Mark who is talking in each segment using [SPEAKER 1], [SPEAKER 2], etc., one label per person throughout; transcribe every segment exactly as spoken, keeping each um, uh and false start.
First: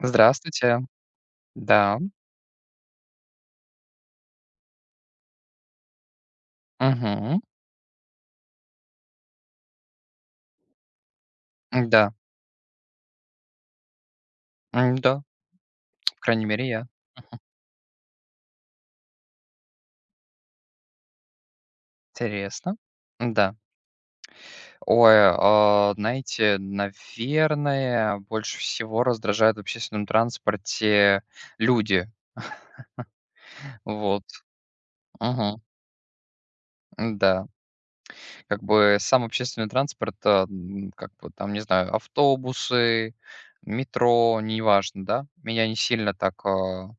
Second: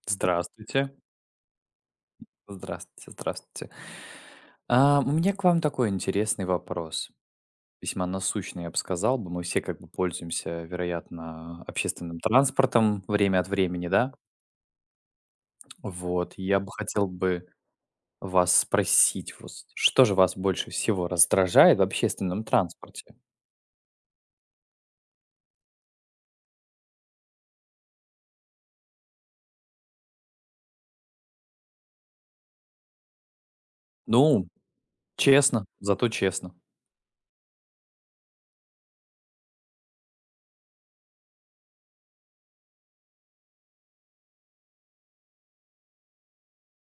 [SPEAKER 1] Здравствуйте.
[SPEAKER 2] Здравствуйте.
[SPEAKER 1] Да.
[SPEAKER 2] Здравствуйте, здравствуйте. А, у меня к вам такой интересный вопрос.
[SPEAKER 1] Угу.
[SPEAKER 2] Весьма насущный, я бы сказал бы. Мы все как бы пользуемся, вероятно,
[SPEAKER 1] Да.
[SPEAKER 2] общественным транспортом время от времени, да?
[SPEAKER 1] М-да. По
[SPEAKER 2] Вот,
[SPEAKER 1] крайней
[SPEAKER 2] я
[SPEAKER 1] мере,
[SPEAKER 2] бы
[SPEAKER 1] я.
[SPEAKER 2] хотел бы вас спросить, вот, что же вас больше всего раздражает в общественном
[SPEAKER 1] Интересно.
[SPEAKER 2] транспорте?
[SPEAKER 1] Да. Ой, а, знаете, наверное, больше всего раздражают в общественном транспорте люди. Вот.
[SPEAKER 2] Ну,
[SPEAKER 1] Мгм.
[SPEAKER 2] честно, зато честно.
[SPEAKER 1] Да. Как бы сам общественный транспорт, а, м, как бы там, не знаю, автобусы, метро, неважно, да, меня не сильно так, а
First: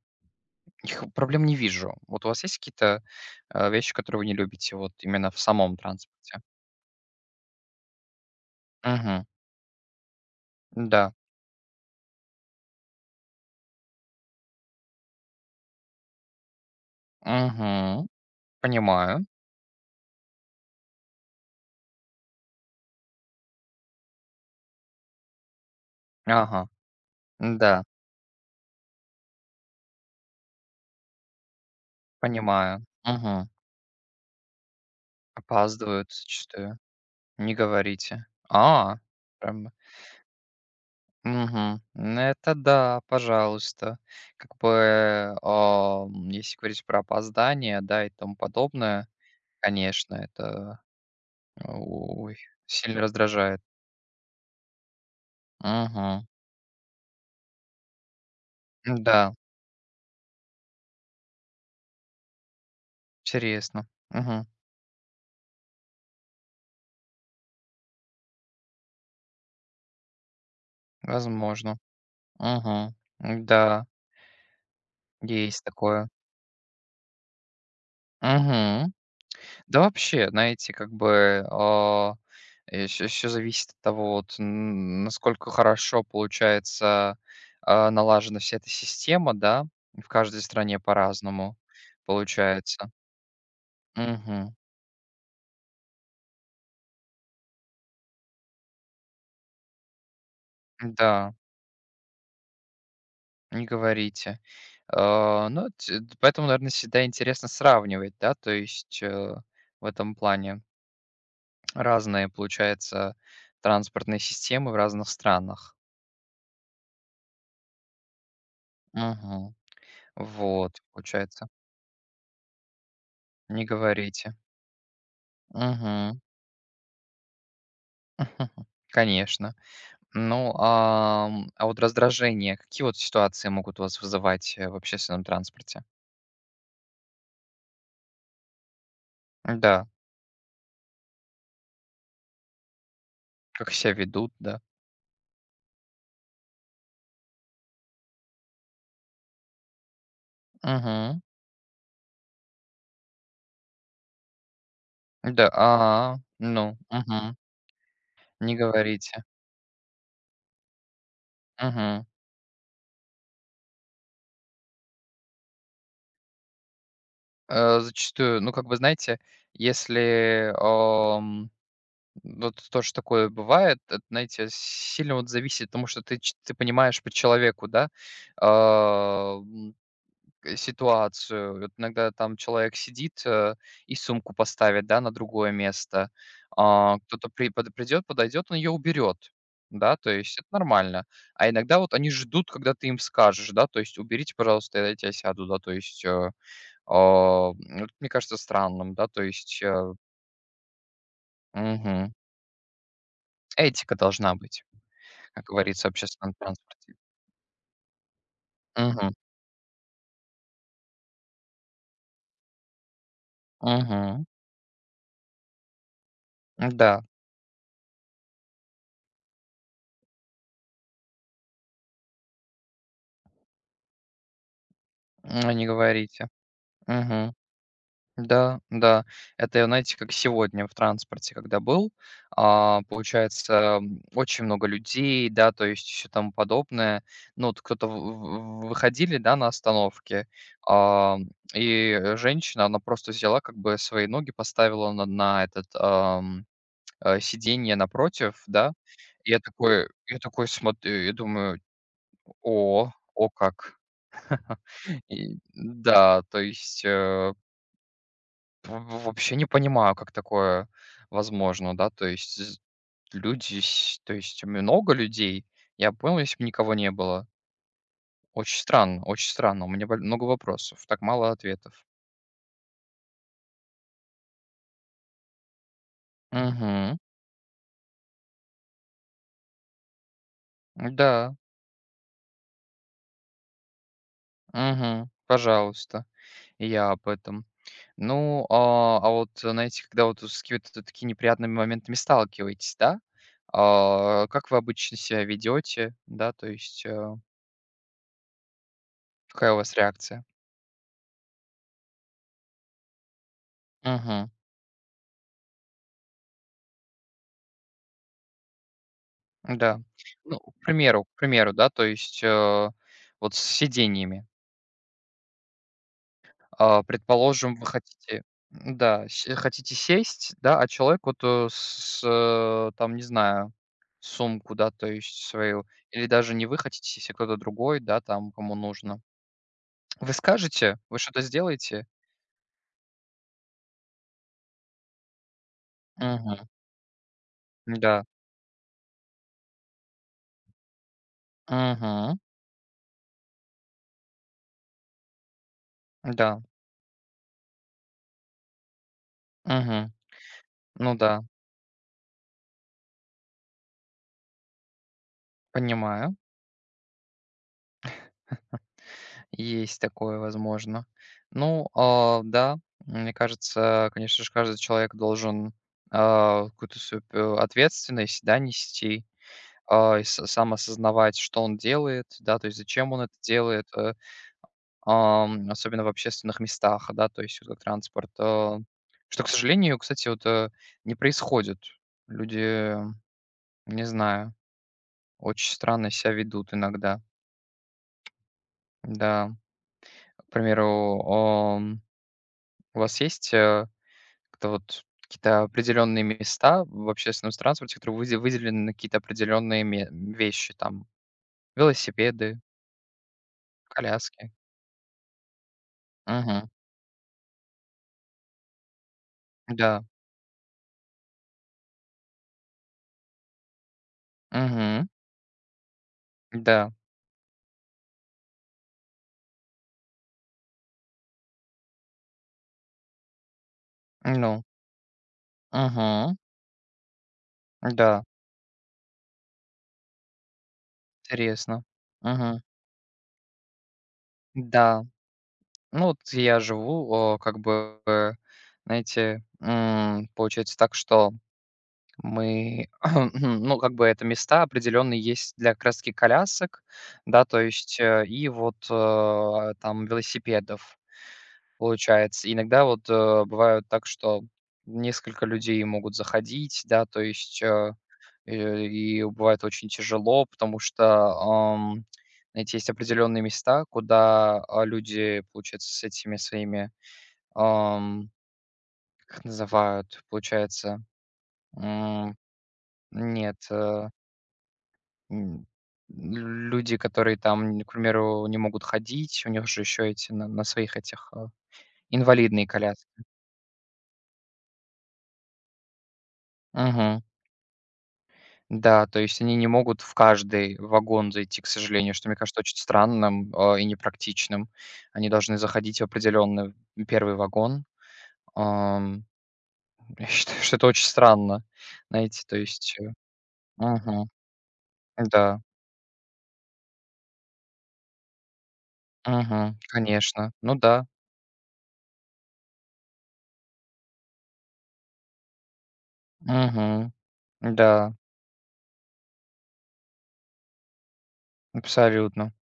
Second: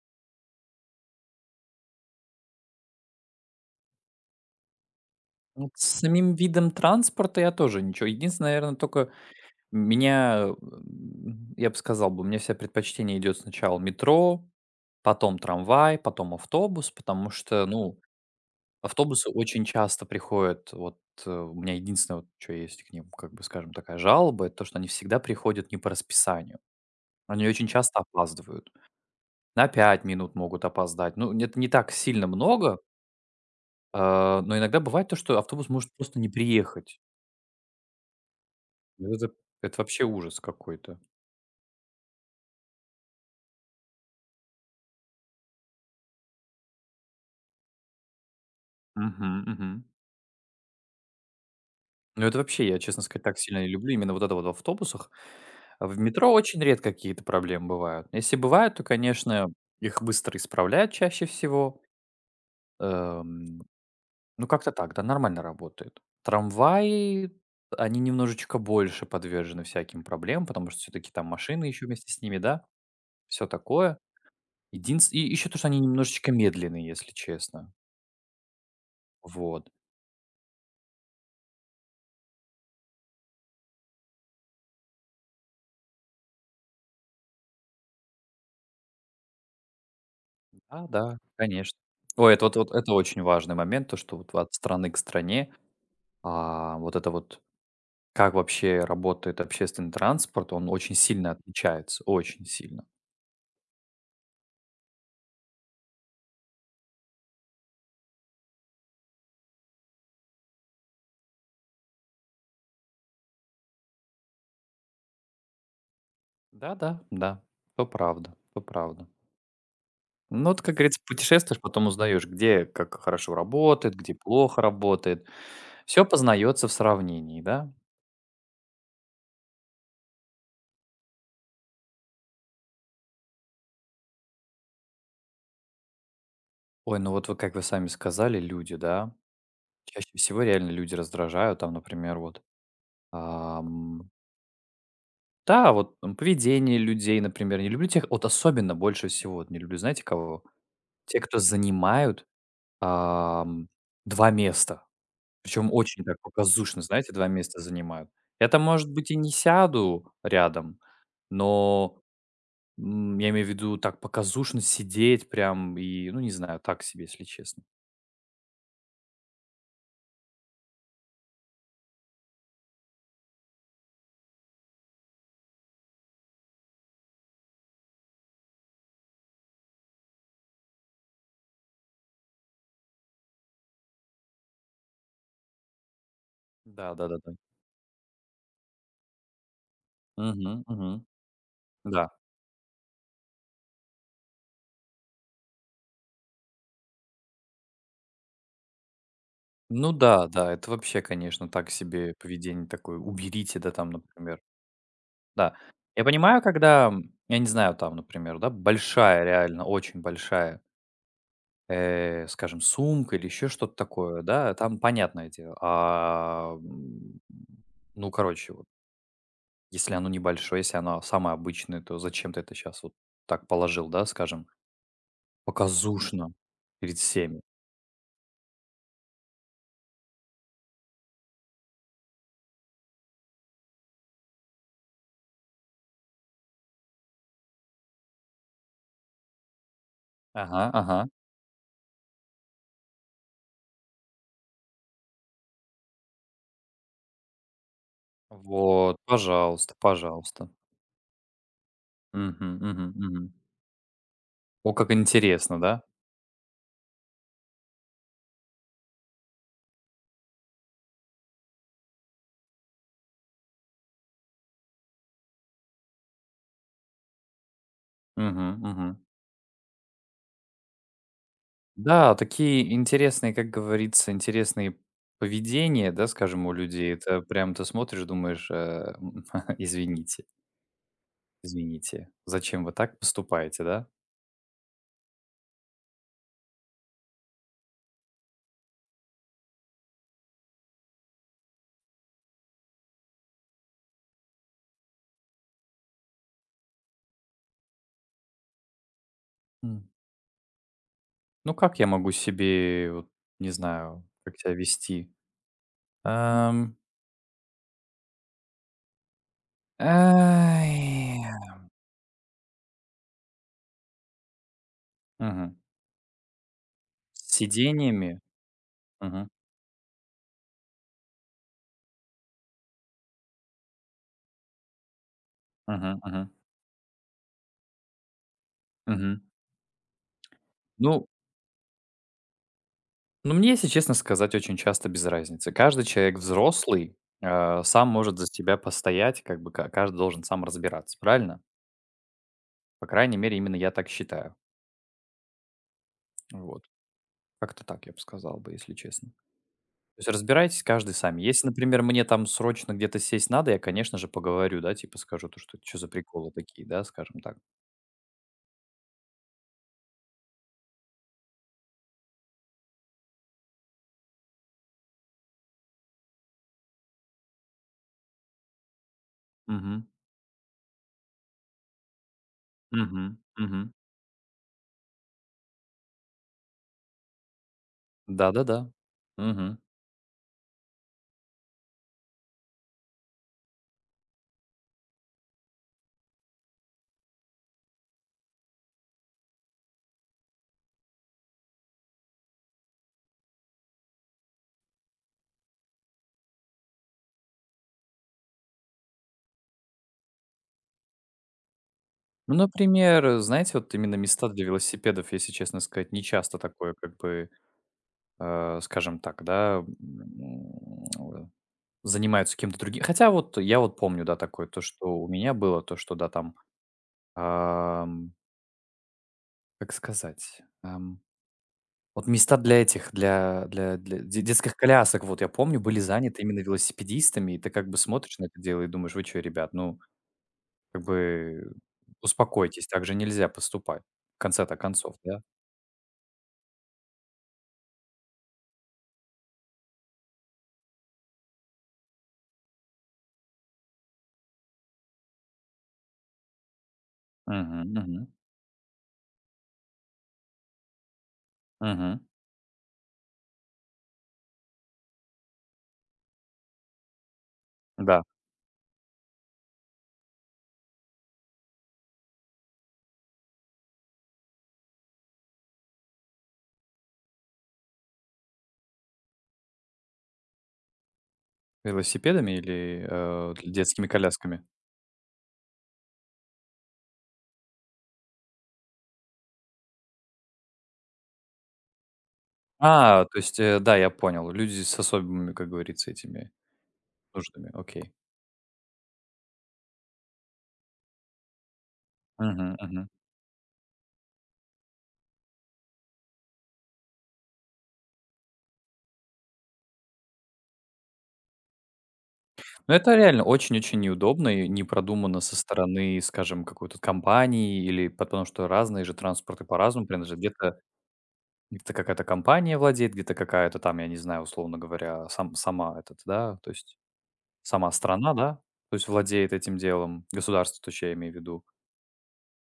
[SPEAKER 1] к проблем не вижу. Вот у вас есть какие-то, э, вещи, которые вы не любите вот именно в
[SPEAKER 2] Ну,
[SPEAKER 1] самом
[SPEAKER 2] с самим
[SPEAKER 1] транспорте?
[SPEAKER 2] видом транспорта я тоже ничего. Единственное, наверное, только
[SPEAKER 1] Мгм.
[SPEAKER 2] меня,
[SPEAKER 1] Да.
[SPEAKER 2] м, я бы сказал бы, у меня все предпочтение идет сначала метро, потом трамвай, потом автобус, потому что, ну,
[SPEAKER 1] Мгм. Понимаю.
[SPEAKER 2] автобусы очень часто приходят. Вот э, у меня единственное, вот, что есть к ним, как бы, скажем, такая жалоба, это то, что они всегда приходят не по расписанию.
[SPEAKER 1] Ага.
[SPEAKER 2] Они очень
[SPEAKER 1] Да,
[SPEAKER 2] часто опаздывают. На пять минут могут опоздать. Ну, это не так сильно много,
[SPEAKER 1] понимаю. Мгм.
[SPEAKER 2] а, но иногда бывает то, что автобус может
[SPEAKER 1] Опаздывают
[SPEAKER 2] просто не
[SPEAKER 1] зачастую.
[SPEAKER 2] приехать.
[SPEAKER 1] Не говорите. А,
[SPEAKER 2] Вот Это,
[SPEAKER 1] прям.
[SPEAKER 2] это вообще ужас какой-то.
[SPEAKER 1] Мгм. Ну, это да, пожалуйста. Как бы, ам, если говорить про опоздание, да, и тому подобное,
[SPEAKER 2] Мгм, мгм.
[SPEAKER 1] конечно, это, э,
[SPEAKER 2] Ну,
[SPEAKER 1] ой,
[SPEAKER 2] это вообще, я, честно
[SPEAKER 1] сильно
[SPEAKER 2] сказать, так сильно
[SPEAKER 1] раздражает.
[SPEAKER 2] не люблю именно вот это вот в автобусах. А в
[SPEAKER 1] Мгм.
[SPEAKER 2] метро очень редко какие-то проблемы бывают. Если бывают, то,
[SPEAKER 1] Да.
[SPEAKER 2] конечно, их быстро исправляют чаще всего. Эм,
[SPEAKER 1] Интересно. Мгм.
[SPEAKER 2] Ну, как-то так, да, нормально работает. Трамваи, они немножечко больше подвержены всяким проблемам, потому что все-таки там машины
[SPEAKER 1] Возможно.
[SPEAKER 2] еще вместе с ними, да,
[SPEAKER 1] Мгм.
[SPEAKER 2] все
[SPEAKER 1] Да.
[SPEAKER 2] такое. Единственное, и еще то,
[SPEAKER 1] Есть
[SPEAKER 2] что они
[SPEAKER 1] такое.
[SPEAKER 2] немножечко медленные, если честно.
[SPEAKER 1] Мгм.
[SPEAKER 2] Вот.
[SPEAKER 1] Да вообще, знаете, как бы, еще э, зависит от того, вот, н насколько хорошо получается, а, налажена вся эта система, да. В каждой стране
[SPEAKER 2] Да, да,
[SPEAKER 1] по-разному
[SPEAKER 2] конечно. Ой, это вот, вот
[SPEAKER 1] получается.
[SPEAKER 2] это очень важный момент, то, что вот от
[SPEAKER 1] Мгм.
[SPEAKER 2] страны к стране А, вот это вот, как вообще работает общественный транспорт, он очень сильно
[SPEAKER 1] Да,
[SPEAKER 2] отличается, очень сильно.
[SPEAKER 1] не говорите. А, ну, т поэтому, наверное, всегда интересно сравнивать, да, то есть, э, в этом плане. Разные, получается, транспортные системы в разных странах.
[SPEAKER 2] Да-да, да, то правда, то правда.
[SPEAKER 1] Мгм.
[SPEAKER 2] Ну, вот, как
[SPEAKER 1] Вот,
[SPEAKER 2] говорится,
[SPEAKER 1] получается.
[SPEAKER 2] путешествуешь, потом узнаешь, где как хорошо
[SPEAKER 1] Не
[SPEAKER 2] работает, где
[SPEAKER 1] говорите.
[SPEAKER 2] плохо работает. Все
[SPEAKER 1] Мгм.
[SPEAKER 2] познается в сравнении, да?
[SPEAKER 1] Конечно. Ну, ам, а вот раздражение, какие вот ситуации могут у вас вызывать, э, в общественном транспорте?
[SPEAKER 2] Ой, ну вот вы, как вы сами сказали, люди, да?
[SPEAKER 1] Да,
[SPEAKER 2] Чаще всего реально люди раздражают, там, например, вот,
[SPEAKER 1] как себя
[SPEAKER 2] ам,
[SPEAKER 1] ведут, да.
[SPEAKER 2] да, вот, м, поведение людей, например. Не люблю тех вот особенно больше всего вот не люблю, знаете кого? Те,
[SPEAKER 1] Угу.
[SPEAKER 2] кто занимают Ам, два места.
[SPEAKER 1] Да, а,
[SPEAKER 2] Причем очень так
[SPEAKER 1] ну,
[SPEAKER 2] показушно, знаете, два
[SPEAKER 1] мгм.
[SPEAKER 2] места занимают. Я
[SPEAKER 1] Не
[SPEAKER 2] там, может быть, и
[SPEAKER 1] говорите.
[SPEAKER 2] не сяду рядом, но,
[SPEAKER 1] Мгм.
[SPEAKER 2] м, я имею в виду так показушно сидеть прям и, ну, не знаю, так себе, если честно.
[SPEAKER 1] Э, зачастую, ну, как бы, знаете, если, вот тоже такое бывает. Это, знаете, сильно вот зависит, потому что ты, ч- ты понимаешь по человеку, да, а, м, к- ситуацию. Вот иногда там человек сидит э, и сумку поставит, да, на другое место.
[SPEAKER 2] Да,
[SPEAKER 1] А, кто-то
[SPEAKER 2] да-да-да.
[SPEAKER 1] при, под- Придет, подойдет, он ее уберет, да, то есть это
[SPEAKER 2] Мгм,
[SPEAKER 1] нормально.
[SPEAKER 2] мгм.
[SPEAKER 1] А иногда вот
[SPEAKER 2] Да.
[SPEAKER 1] они ждут, когда ты им скажешь, да, то есть уберите, пожалуйста, я тебя сяду, да, то есть э, а, м, вот мне кажется странным, да, то есть
[SPEAKER 2] Ну
[SPEAKER 1] э,
[SPEAKER 2] да, да, это вообще, конечно, так
[SPEAKER 1] мгм.
[SPEAKER 2] себе поведение такое. Уберите, да, там,
[SPEAKER 1] Этика должна
[SPEAKER 2] например.
[SPEAKER 1] быть. Как
[SPEAKER 2] Да.
[SPEAKER 1] говорится, в
[SPEAKER 2] Я
[SPEAKER 1] общественном
[SPEAKER 2] понимаю, когда,
[SPEAKER 1] транспорте.
[SPEAKER 2] м, я не знаю, там, например, да,
[SPEAKER 1] Мгм,
[SPEAKER 2] большая, реально очень большая э, скажем, сумка или еще что-то такое,
[SPEAKER 1] мгм.
[SPEAKER 2] да, там понятное дело. А,
[SPEAKER 1] Да,
[SPEAKER 2] м, ну, короче, вот, если оно небольшое, если оно самое обычное, то зачем ты это сейчас вот так положил, да, скажем,
[SPEAKER 1] м, не говорите.
[SPEAKER 2] показушно перед
[SPEAKER 1] Мгм.
[SPEAKER 2] всеми?
[SPEAKER 1] Да, да. Это, знаете, как сегодня в транспорте, когда был, а, получается, м, очень много людей, да, то есть и всё тому подобное. Ну, вот кто-то в в выходили, да, на остановке,
[SPEAKER 2] Ага, ага.
[SPEAKER 1] а, и женщина, она просто взяла, как бы свои ноги поставила на на этот, ам, э, сиденье напротив, да.
[SPEAKER 2] Вот,
[SPEAKER 1] И Я
[SPEAKER 2] пожалуйста,
[SPEAKER 1] такой я такой
[SPEAKER 2] пожалуйста.
[SPEAKER 1] смотрю, я думаю:
[SPEAKER 2] Мгм, мгм,
[SPEAKER 1] «О,
[SPEAKER 2] мгм.
[SPEAKER 1] о как».
[SPEAKER 2] О, как
[SPEAKER 1] И
[SPEAKER 2] интересно, да?
[SPEAKER 1] да, то есть, э, в в- вообще не понимаю, как такое возможно, да. То есть з люди с то есть много людей. Я понял, если бы никого не было.
[SPEAKER 2] Угу,
[SPEAKER 1] Очень странно,
[SPEAKER 2] мгм.
[SPEAKER 1] очень странно. У меня боль много вопросов, так мало ответов.
[SPEAKER 2] Да, такие интересные, как говорится, интересные поведения, да, скажем, у людей.
[SPEAKER 1] Угу.
[SPEAKER 2] Это прям ты смотришь, думаешь, э, м, извините,
[SPEAKER 1] Да.
[SPEAKER 2] извините, зачем вы так поступаете, да?
[SPEAKER 1] Угу. Пожалуйста, я об этом. Ну, а, а вот, э, знаете, когда вот с какими-то такими неприятными моментами сталкиваетесь, да, а, как вы обычно себя ведете, да, то есть э, какая у вас
[SPEAKER 2] М.
[SPEAKER 1] реакция?
[SPEAKER 2] Ну как я могу себе, вот, не знаю,
[SPEAKER 1] Мгм.
[SPEAKER 2] как себя вести? Ам,
[SPEAKER 1] Да. Ну, к примеру,
[SPEAKER 2] ай.
[SPEAKER 1] к примеру, да, то есть э, вот с сидениями.
[SPEAKER 2] Мгм.
[SPEAKER 1] А,
[SPEAKER 2] С
[SPEAKER 1] предположим, вы
[SPEAKER 2] сидениями?
[SPEAKER 1] хотите, да,
[SPEAKER 2] Мгм,
[SPEAKER 1] се- хотите сесть, да, а человек вот э, с, э, там, не знаю, сумку, да, то есть свою,
[SPEAKER 2] мгм,
[SPEAKER 1] или
[SPEAKER 2] мгм,
[SPEAKER 1] даже не вы хотите сесть, а кто-то другой, да, там, кому нужно.
[SPEAKER 2] мгм.
[SPEAKER 1] Вы скажете? Вы
[SPEAKER 2] Ну
[SPEAKER 1] что-то сделаете?
[SPEAKER 2] Ну, мне, если честно сказать, очень часто без разницы. Каждый человек
[SPEAKER 1] Мгм.
[SPEAKER 2] взрослый, э, сам
[SPEAKER 1] Да.
[SPEAKER 2] может за себя постоять, как бы ка- каждый должен сам разбираться, правильно?
[SPEAKER 1] Мгм.
[SPEAKER 2] По крайней мере, именно я так считаю.
[SPEAKER 1] Да.
[SPEAKER 2] Вот. Как-то так я бы сказал бы, если честно.
[SPEAKER 1] Мгм.
[SPEAKER 2] То есть разбирайтесь каждый
[SPEAKER 1] Ну да,
[SPEAKER 2] сами. Если, например, мне там срочно где-то сесть надо, я, конечно же, поговорю, да, типа скажу то, что что за
[SPEAKER 1] понимаю.
[SPEAKER 2] приколы такие, да, скажем так.
[SPEAKER 1] Есть такое, возможно. Ну, а, да, мне кажется, конечно же, каждый человек должен, а, какую-то свою п ответственность, да, нести,
[SPEAKER 2] Мгм.
[SPEAKER 1] а, и с сам осознавать, что он делает, да, то есть зачем он это
[SPEAKER 2] Мгм.
[SPEAKER 1] делает,
[SPEAKER 2] Мгм.
[SPEAKER 1] э, ам, особенно в общественных местах, да, то есть вот как транспорт. А,
[SPEAKER 2] Да-да-да.
[SPEAKER 1] что, к
[SPEAKER 2] Мгм.
[SPEAKER 1] сожалению, кстати, вот, э, не происходит. Люди Не знаю, очень странно себя ведут иногда. Да, к примеру, ом, у вас есть, э, как-то вот какие-то определенные места в общественном транспорте, которые выде выделены на какие-то определенные ме вещи, там
[SPEAKER 2] Ну,
[SPEAKER 1] велосипеды,
[SPEAKER 2] например, знаете, вот именно места
[SPEAKER 1] коляски?
[SPEAKER 2] для велосипедов, если честно сказать, не часто
[SPEAKER 1] Мгм.
[SPEAKER 2] такое как бы э, скажем так, да,
[SPEAKER 1] Да.
[SPEAKER 2] м, э, занимаются кем-то другим. Хотя вот я вот помню, да, такое, то, что
[SPEAKER 1] Мгм.
[SPEAKER 2] у меня было, то, что, да, там,
[SPEAKER 1] Да.
[SPEAKER 2] ам, как сказать, ам, вот места для этих, для, для, для де-
[SPEAKER 1] Ну.
[SPEAKER 2] детских колясок, вот я помню, были
[SPEAKER 1] Мгм.
[SPEAKER 2] заняты именно велосипедистами, и ты как бы
[SPEAKER 1] Да.
[SPEAKER 2] смотришь на это дело и думаешь, вы что, ребят, ну, как бы
[SPEAKER 1] Интересно. Мгм.
[SPEAKER 2] успокойтесь, так же нельзя поступать, в конце-то
[SPEAKER 1] Да.
[SPEAKER 2] концов, да?
[SPEAKER 1] Ну, вот я живу, о, как бы, э, знаете, м, получается так, что Мы, ну, как бы это места определенные есть для как раз-таки колясок, да, то
[SPEAKER 2] Мгм,
[SPEAKER 1] есть, э,
[SPEAKER 2] мгм,
[SPEAKER 1] и вот, э, там велосипедов,
[SPEAKER 2] мгм.
[SPEAKER 1] получается. Иногда вот, э, бывают так, что несколько людей могут заходить, да, то есть, э,
[SPEAKER 2] Да,
[SPEAKER 1] э, и бывает очень тяжело, потому что, ам, знаете, есть определенные места, куда, а, люди, получается, с этими своими, ам, как их называют, получается, м,
[SPEAKER 2] велосипедами или э,
[SPEAKER 1] нет,
[SPEAKER 2] детскими
[SPEAKER 1] э
[SPEAKER 2] колясками?
[SPEAKER 1] М, люди, которые там, к примеру, не могут ходить, у них же еще эти на на своих этих, а, инвалидные коляски.
[SPEAKER 2] А, то есть, э, да, я понял. Люди с особыми, как говорится, этими
[SPEAKER 1] Мгм.
[SPEAKER 2] нуждами. Окей.
[SPEAKER 1] Да, то есть они не могут в каждый вагон зайти, к сожалению, что, мне кажется,
[SPEAKER 2] Мгм,
[SPEAKER 1] очень
[SPEAKER 2] мгм.
[SPEAKER 1] странным, а, и непрактичным. Они должны заходить в определенный первый вагон. Ам, я считаю, что это очень странно. Знаете, то
[SPEAKER 2] Ну,
[SPEAKER 1] есть, э
[SPEAKER 2] это реально очень-очень
[SPEAKER 1] мгм.
[SPEAKER 2] неудобно и не продумано со
[SPEAKER 1] Да.
[SPEAKER 2] стороны, скажем, какой-то компании или потому что разные же транспорты
[SPEAKER 1] Мгм.
[SPEAKER 2] по-разному принадлежат.
[SPEAKER 1] Конечно. Ну
[SPEAKER 2] Где-то
[SPEAKER 1] да.
[SPEAKER 2] где-то какая-то компания владеет, где-то какая-то там, я не знаю, условно говоря, сам сама этот, да, то есть
[SPEAKER 1] Мгм.
[SPEAKER 2] сама
[SPEAKER 1] Да.
[SPEAKER 2] страна, да, то есть владеет этим делом, государство, то есть я имею в виду.
[SPEAKER 1] Абсолютно.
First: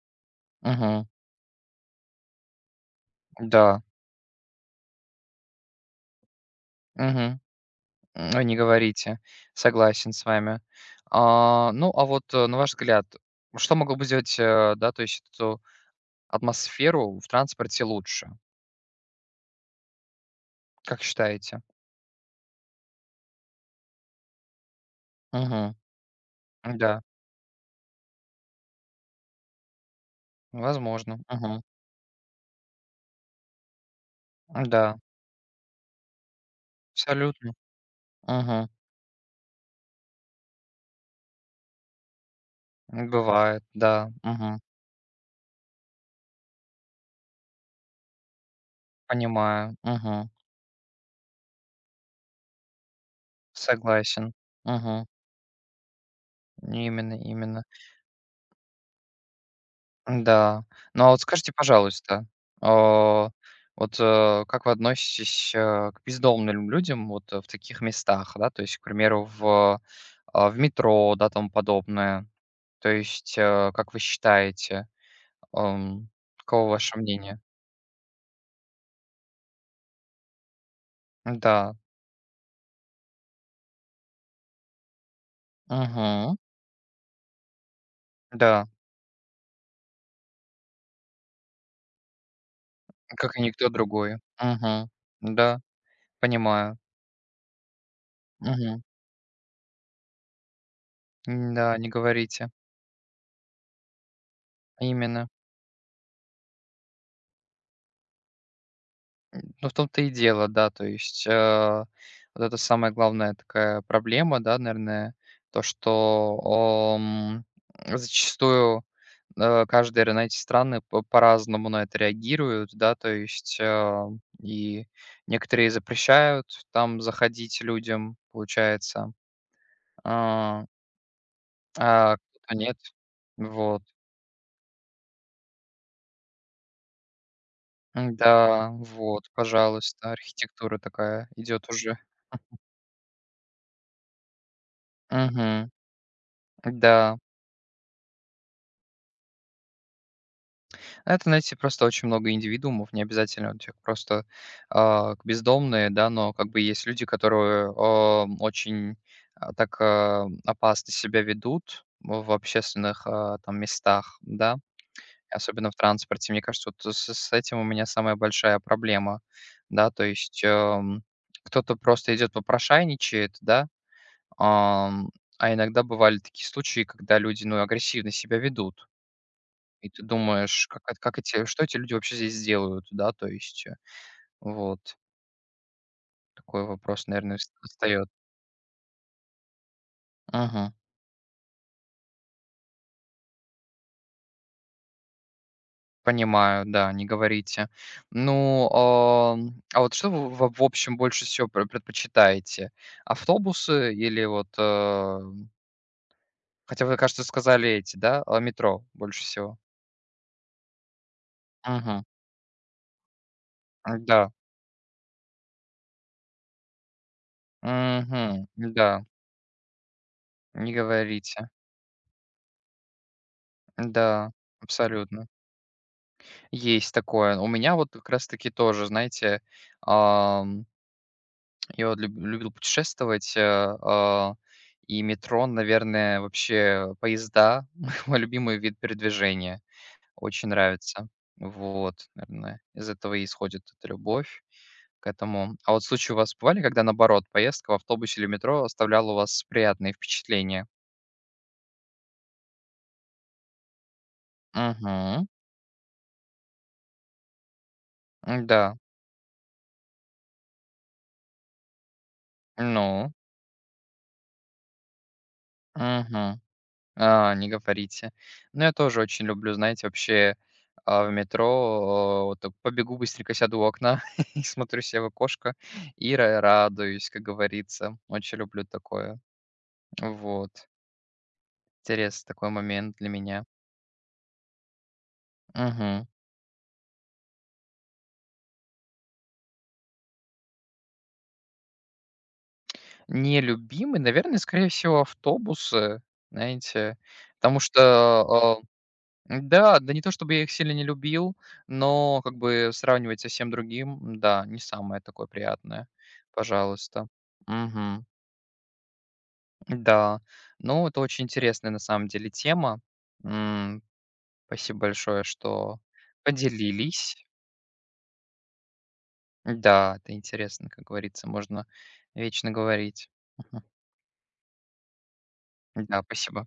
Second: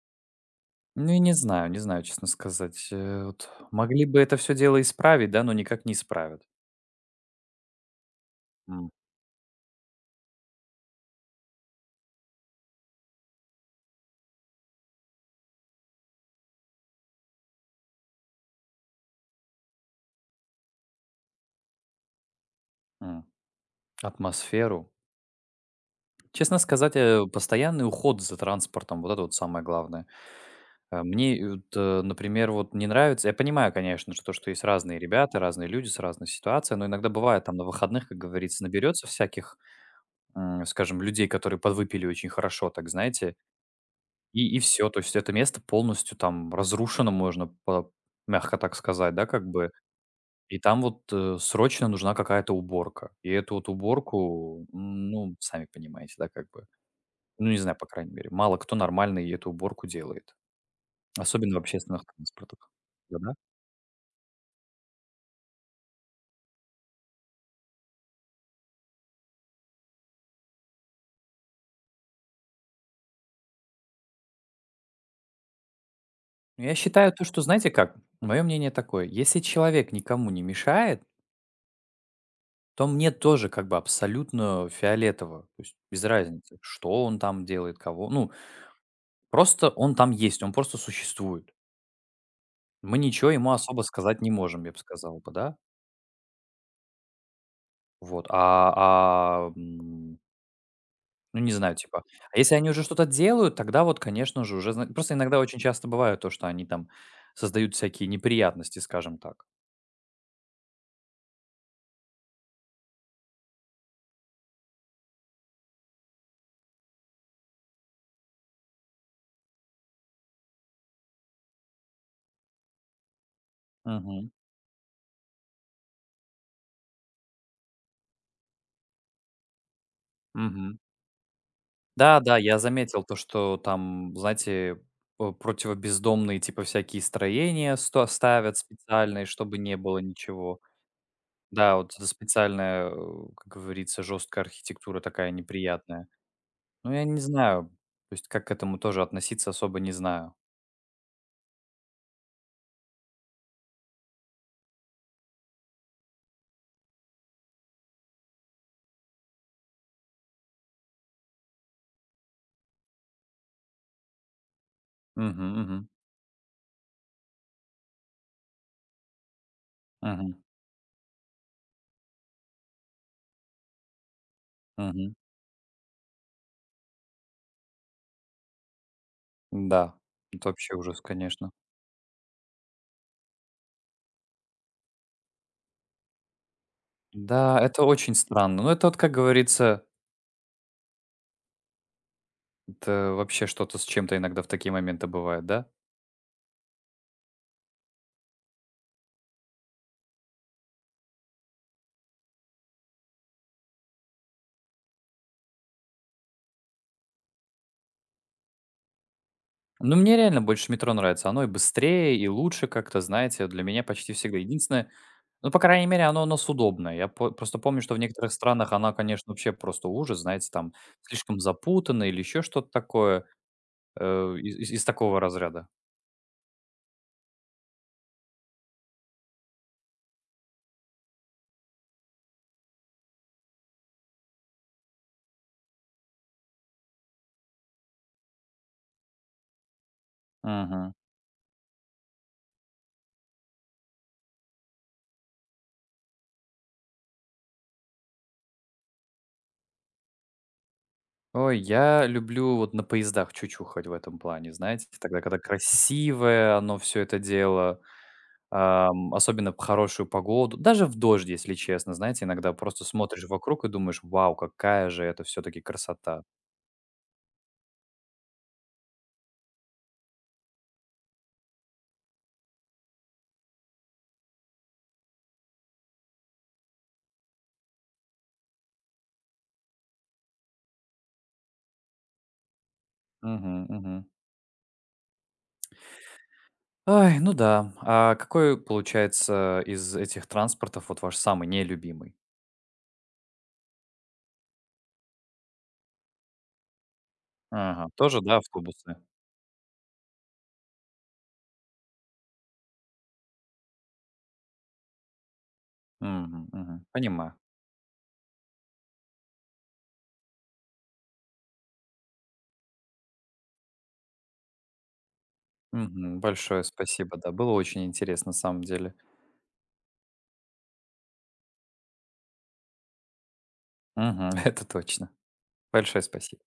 [SPEAKER 1] Мгм.
[SPEAKER 2] Ну, и не знаю, не знаю, честно сказать. Э, вот
[SPEAKER 1] Да.
[SPEAKER 2] могли бы это все дело исправить, да, но никак не исправят.
[SPEAKER 1] Мгм. М, ой, не говорите. Согласен с вами. А, ну, а вот, э, на ваш взгляд, что могло бы сделать, э, да, то есть эту атмосферу в транспорте лучше? Как считаете?
[SPEAKER 2] М, атмосферу.
[SPEAKER 1] Мгм.
[SPEAKER 2] Честно сказать,
[SPEAKER 1] Да,
[SPEAKER 2] э, постоянный уход за транспортом, вот это вот самое главное. Э,
[SPEAKER 1] возможно.
[SPEAKER 2] Мне, э, вот,
[SPEAKER 1] Мгм.
[SPEAKER 2] э, например, вот не нравится, я понимаю, конечно, что, то, что есть разные
[SPEAKER 1] Да,
[SPEAKER 2] ребята, разные люди с разной ситуацией, но иногда бывает
[SPEAKER 1] абсолютно.
[SPEAKER 2] там на выходных, как говорится,
[SPEAKER 1] Мгм.
[SPEAKER 2] наберется всяких, м, скажем, людей, которые подвыпили очень хорошо, так знаете,
[SPEAKER 1] Бывает, да.
[SPEAKER 2] и, и
[SPEAKER 1] Мгм.
[SPEAKER 2] все, то есть это место полностью там разрушено, можно по- мягко так сказать, да, как бы,
[SPEAKER 1] Понимаю. Мгм.
[SPEAKER 2] и там вот э, срочно нужна какая-то уборка, и эту вот
[SPEAKER 1] Согласен.
[SPEAKER 2] уборку,
[SPEAKER 1] Мгм.
[SPEAKER 2] м, ну, сами понимаете, да, как бы,
[SPEAKER 1] Именно,
[SPEAKER 2] ну, не
[SPEAKER 1] именно.
[SPEAKER 2] знаю, по крайней мере. Мало кто нормально и эту уборку делает,
[SPEAKER 1] Да. Ну, а вот скажите,
[SPEAKER 2] особенно в общественных
[SPEAKER 1] пожалуйста,
[SPEAKER 2] транспортах.
[SPEAKER 1] а,
[SPEAKER 2] Да-да.
[SPEAKER 1] вот, э, как вы относитесь, э, к бездомным людям вот, э, в таких местах, да? То есть, к примеру, в, а, в метро, да, тому подобное. То есть, э, как вы считаете, ам,
[SPEAKER 2] Ну,
[SPEAKER 1] каково
[SPEAKER 2] я
[SPEAKER 1] ваше
[SPEAKER 2] считаю то, что,
[SPEAKER 1] мнение?
[SPEAKER 2] знаете как, мое мнение такое: если человек никому не мешает,
[SPEAKER 1] Да.
[SPEAKER 2] то мне тоже как бы абсолютно фиолетово, то есть без
[SPEAKER 1] Мгм.
[SPEAKER 2] разницы, что он там делает, кого. Ну,
[SPEAKER 1] Да,
[SPEAKER 2] просто он там есть, он просто существует. Мы ничего
[SPEAKER 1] как и
[SPEAKER 2] ему
[SPEAKER 1] никто
[SPEAKER 2] особо
[SPEAKER 1] другой.
[SPEAKER 2] сказать не можем, я бы
[SPEAKER 1] Мгм.
[SPEAKER 2] сказал бы, да.
[SPEAKER 1] Да, понимаю.
[SPEAKER 2] Вот, а,
[SPEAKER 1] Мгм.
[SPEAKER 2] а, м ну, не знаю,
[SPEAKER 1] Да, не
[SPEAKER 2] типа. А
[SPEAKER 1] говорите.
[SPEAKER 2] если они уже что-то делают, тогда вот, конечно же, уже зна просто
[SPEAKER 1] Именно.
[SPEAKER 2] иногда очень часто бывает то, что они там создают всякие неприятности, скажем так.
[SPEAKER 1] Ну, в том-то и дело, да. То есть, э, вот это самая главная такая проблема, да, наверное, то, что, ам, зачастую, э, каждые, р знаете, страны по по-разному на это реагируют, да. То есть, э,
[SPEAKER 2] Мгм.
[SPEAKER 1] и некоторые запрещают там заходить людям, получается, а,
[SPEAKER 2] Мгм.
[SPEAKER 1] а
[SPEAKER 2] Да-да,
[SPEAKER 1] кто-то
[SPEAKER 2] я
[SPEAKER 1] нет.
[SPEAKER 2] заметил то, что
[SPEAKER 1] Вот.
[SPEAKER 2] там, знаете, э, противобездомные, типа, всякие строения сто ставят
[SPEAKER 1] Да,
[SPEAKER 2] специальные,
[SPEAKER 1] вот,
[SPEAKER 2] чтобы не было
[SPEAKER 1] пожалуйста,
[SPEAKER 2] ничего.
[SPEAKER 1] архитектура такая идет
[SPEAKER 2] Да, вот
[SPEAKER 1] уже.
[SPEAKER 2] это специальная, э, как говорится, жесткая архитектура такая
[SPEAKER 1] Угу.
[SPEAKER 2] неприятная. Ну, я
[SPEAKER 1] Да.
[SPEAKER 2] не знаю, то есть как к этому тоже относиться особо не знаю.
[SPEAKER 1] Это, знаете, просто очень много индивидуумов, не обязательно у тех просто а, бездомные, да, но как бы есть люди, которые а, очень а, так а, опасно себя ведут в общественных а, там местах, да,
[SPEAKER 2] Угу,
[SPEAKER 1] особенно в
[SPEAKER 2] угу,
[SPEAKER 1] транспорте. Мне кажется, вот с, с этим у меня самая большая проблема, да, то
[SPEAKER 2] угу,
[SPEAKER 1] есть эм, кто-то просто идет попрошайничает, да, ам,
[SPEAKER 2] мгм.
[SPEAKER 1] а иногда бывали такие случаи, когда люди, ну, агрессивно себя ведут, и
[SPEAKER 2] Да,
[SPEAKER 1] ты
[SPEAKER 2] это
[SPEAKER 1] думаешь,
[SPEAKER 2] вообще
[SPEAKER 1] как эт
[SPEAKER 2] ужас,
[SPEAKER 1] как эти
[SPEAKER 2] конечно.
[SPEAKER 1] что эти люди вообще здесь делают, да, то есть, э, вот такой вопрос, наверное, вс
[SPEAKER 2] Да, это очень странно. Ну, это вот, как говорится,
[SPEAKER 1] мгм.
[SPEAKER 2] это вообще что-то с чем-то иногда в такие моменты бывает, да?
[SPEAKER 1] Понимаю, да, не говорите. Ну, ам, а вот что вы в в общем больше всего пр предпочитаете? Автобусы или вот, э, хотя вы, кажется, сказали эти, да, а, метро больше всего?
[SPEAKER 2] Но мне реально больше метро нравится. Оно и
[SPEAKER 1] Мгм.
[SPEAKER 2] быстрее, и лучше как-то, знаете, для меня почти
[SPEAKER 1] Да.
[SPEAKER 2] всегда. Единственное, ну, по крайней мере, оно у нас удобное. Я по- просто помню, что в некоторых
[SPEAKER 1] Мгм.
[SPEAKER 2] странах она,
[SPEAKER 1] Да,
[SPEAKER 2] конечно, вообще просто ужас, знаете, там
[SPEAKER 1] не
[SPEAKER 2] слишком
[SPEAKER 1] говорите.
[SPEAKER 2] запутанно или еще что-то такое
[SPEAKER 1] Да,
[SPEAKER 2] э, из, из- из такого
[SPEAKER 1] абсолютно.
[SPEAKER 2] разряда.
[SPEAKER 1] Есть такое. У меня вот как раз-таки тоже, знаете, ам, я вот люб- любил путешествовать, э, а, и метро, наверное, вообще поезда мой любимый вид передвижения. Очень
[SPEAKER 2] Мгм.
[SPEAKER 1] нравится. Вот, наверное, из этого и исходит эта любовь к этому. А вот случаи у вас бывали, когда, наоборот, поездка в автобусе или метро оставляла у вас приятные впечатления?
[SPEAKER 2] Ой, я люблю вот на поездах чучухать в этом плане, знаете, тогда,
[SPEAKER 1] Угу,
[SPEAKER 2] когда красивое оно все это дело,
[SPEAKER 1] да,
[SPEAKER 2] ам, особенно в хорошую погоду, даже в дождь, если честно, знаете, иногда просто
[SPEAKER 1] ну,
[SPEAKER 2] смотришь вокруг и думаешь: «Вау, какая же это все таки красота».
[SPEAKER 1] угу. А, не говорите. Но я тоже очень люблю, знаете, вообще, а, в метро, э, вот так побегу, быстренько сяду у окна и смотрю себе в окошко и ра радуюсь, как говорится. Очень люблю такое. Вот. Интересный такой момент для меня.
[SPEAKER 2] Мгм, мгм.
[SPEAKER 1] Мгм.
[SPEAKER 2] Ай, ну да. А какой, получается, из этих транспортов вот ваш самый нелюбимый?
[SPEAKER 1] Нелюбимый, наверное, скорее всего, автобусы, знаете, потому что,
[SPEAKER 2] Ага, тоже, да,
[SPEAKER 1] а,
[SPEAKER 2] автобусы?
[SPEAKER 1] да, да не то чтобы я их сильно не любил, но как бы сравнивать со всем другим, м, да, не самое такое приятное.
[SPEAKER 2] Мгм, мгм.
[SPEAKER 1] Пожалуйста.
[SPEAKER 2] Понимаю.
[SPEAKER 1] Мгм. Да. Ну, это очень интересная на самом деле тема. М, спасибо большое, что
[SPEAKER 2] Мгм. Большое спасибо,
[SPEAKER 1] поделились.
[SPEAKER 2] да, было очень интересно на самом деле.
[SPEAKER 1] Да, это интересно, как говорится, можно вечно говорить. Мгм.
[SPEAKER 2] Мгм, это точно. Большое
[SPEAKER 1] Да,
[SPEAKER 2] спасибо.
[SPEAKER 1] спасибо.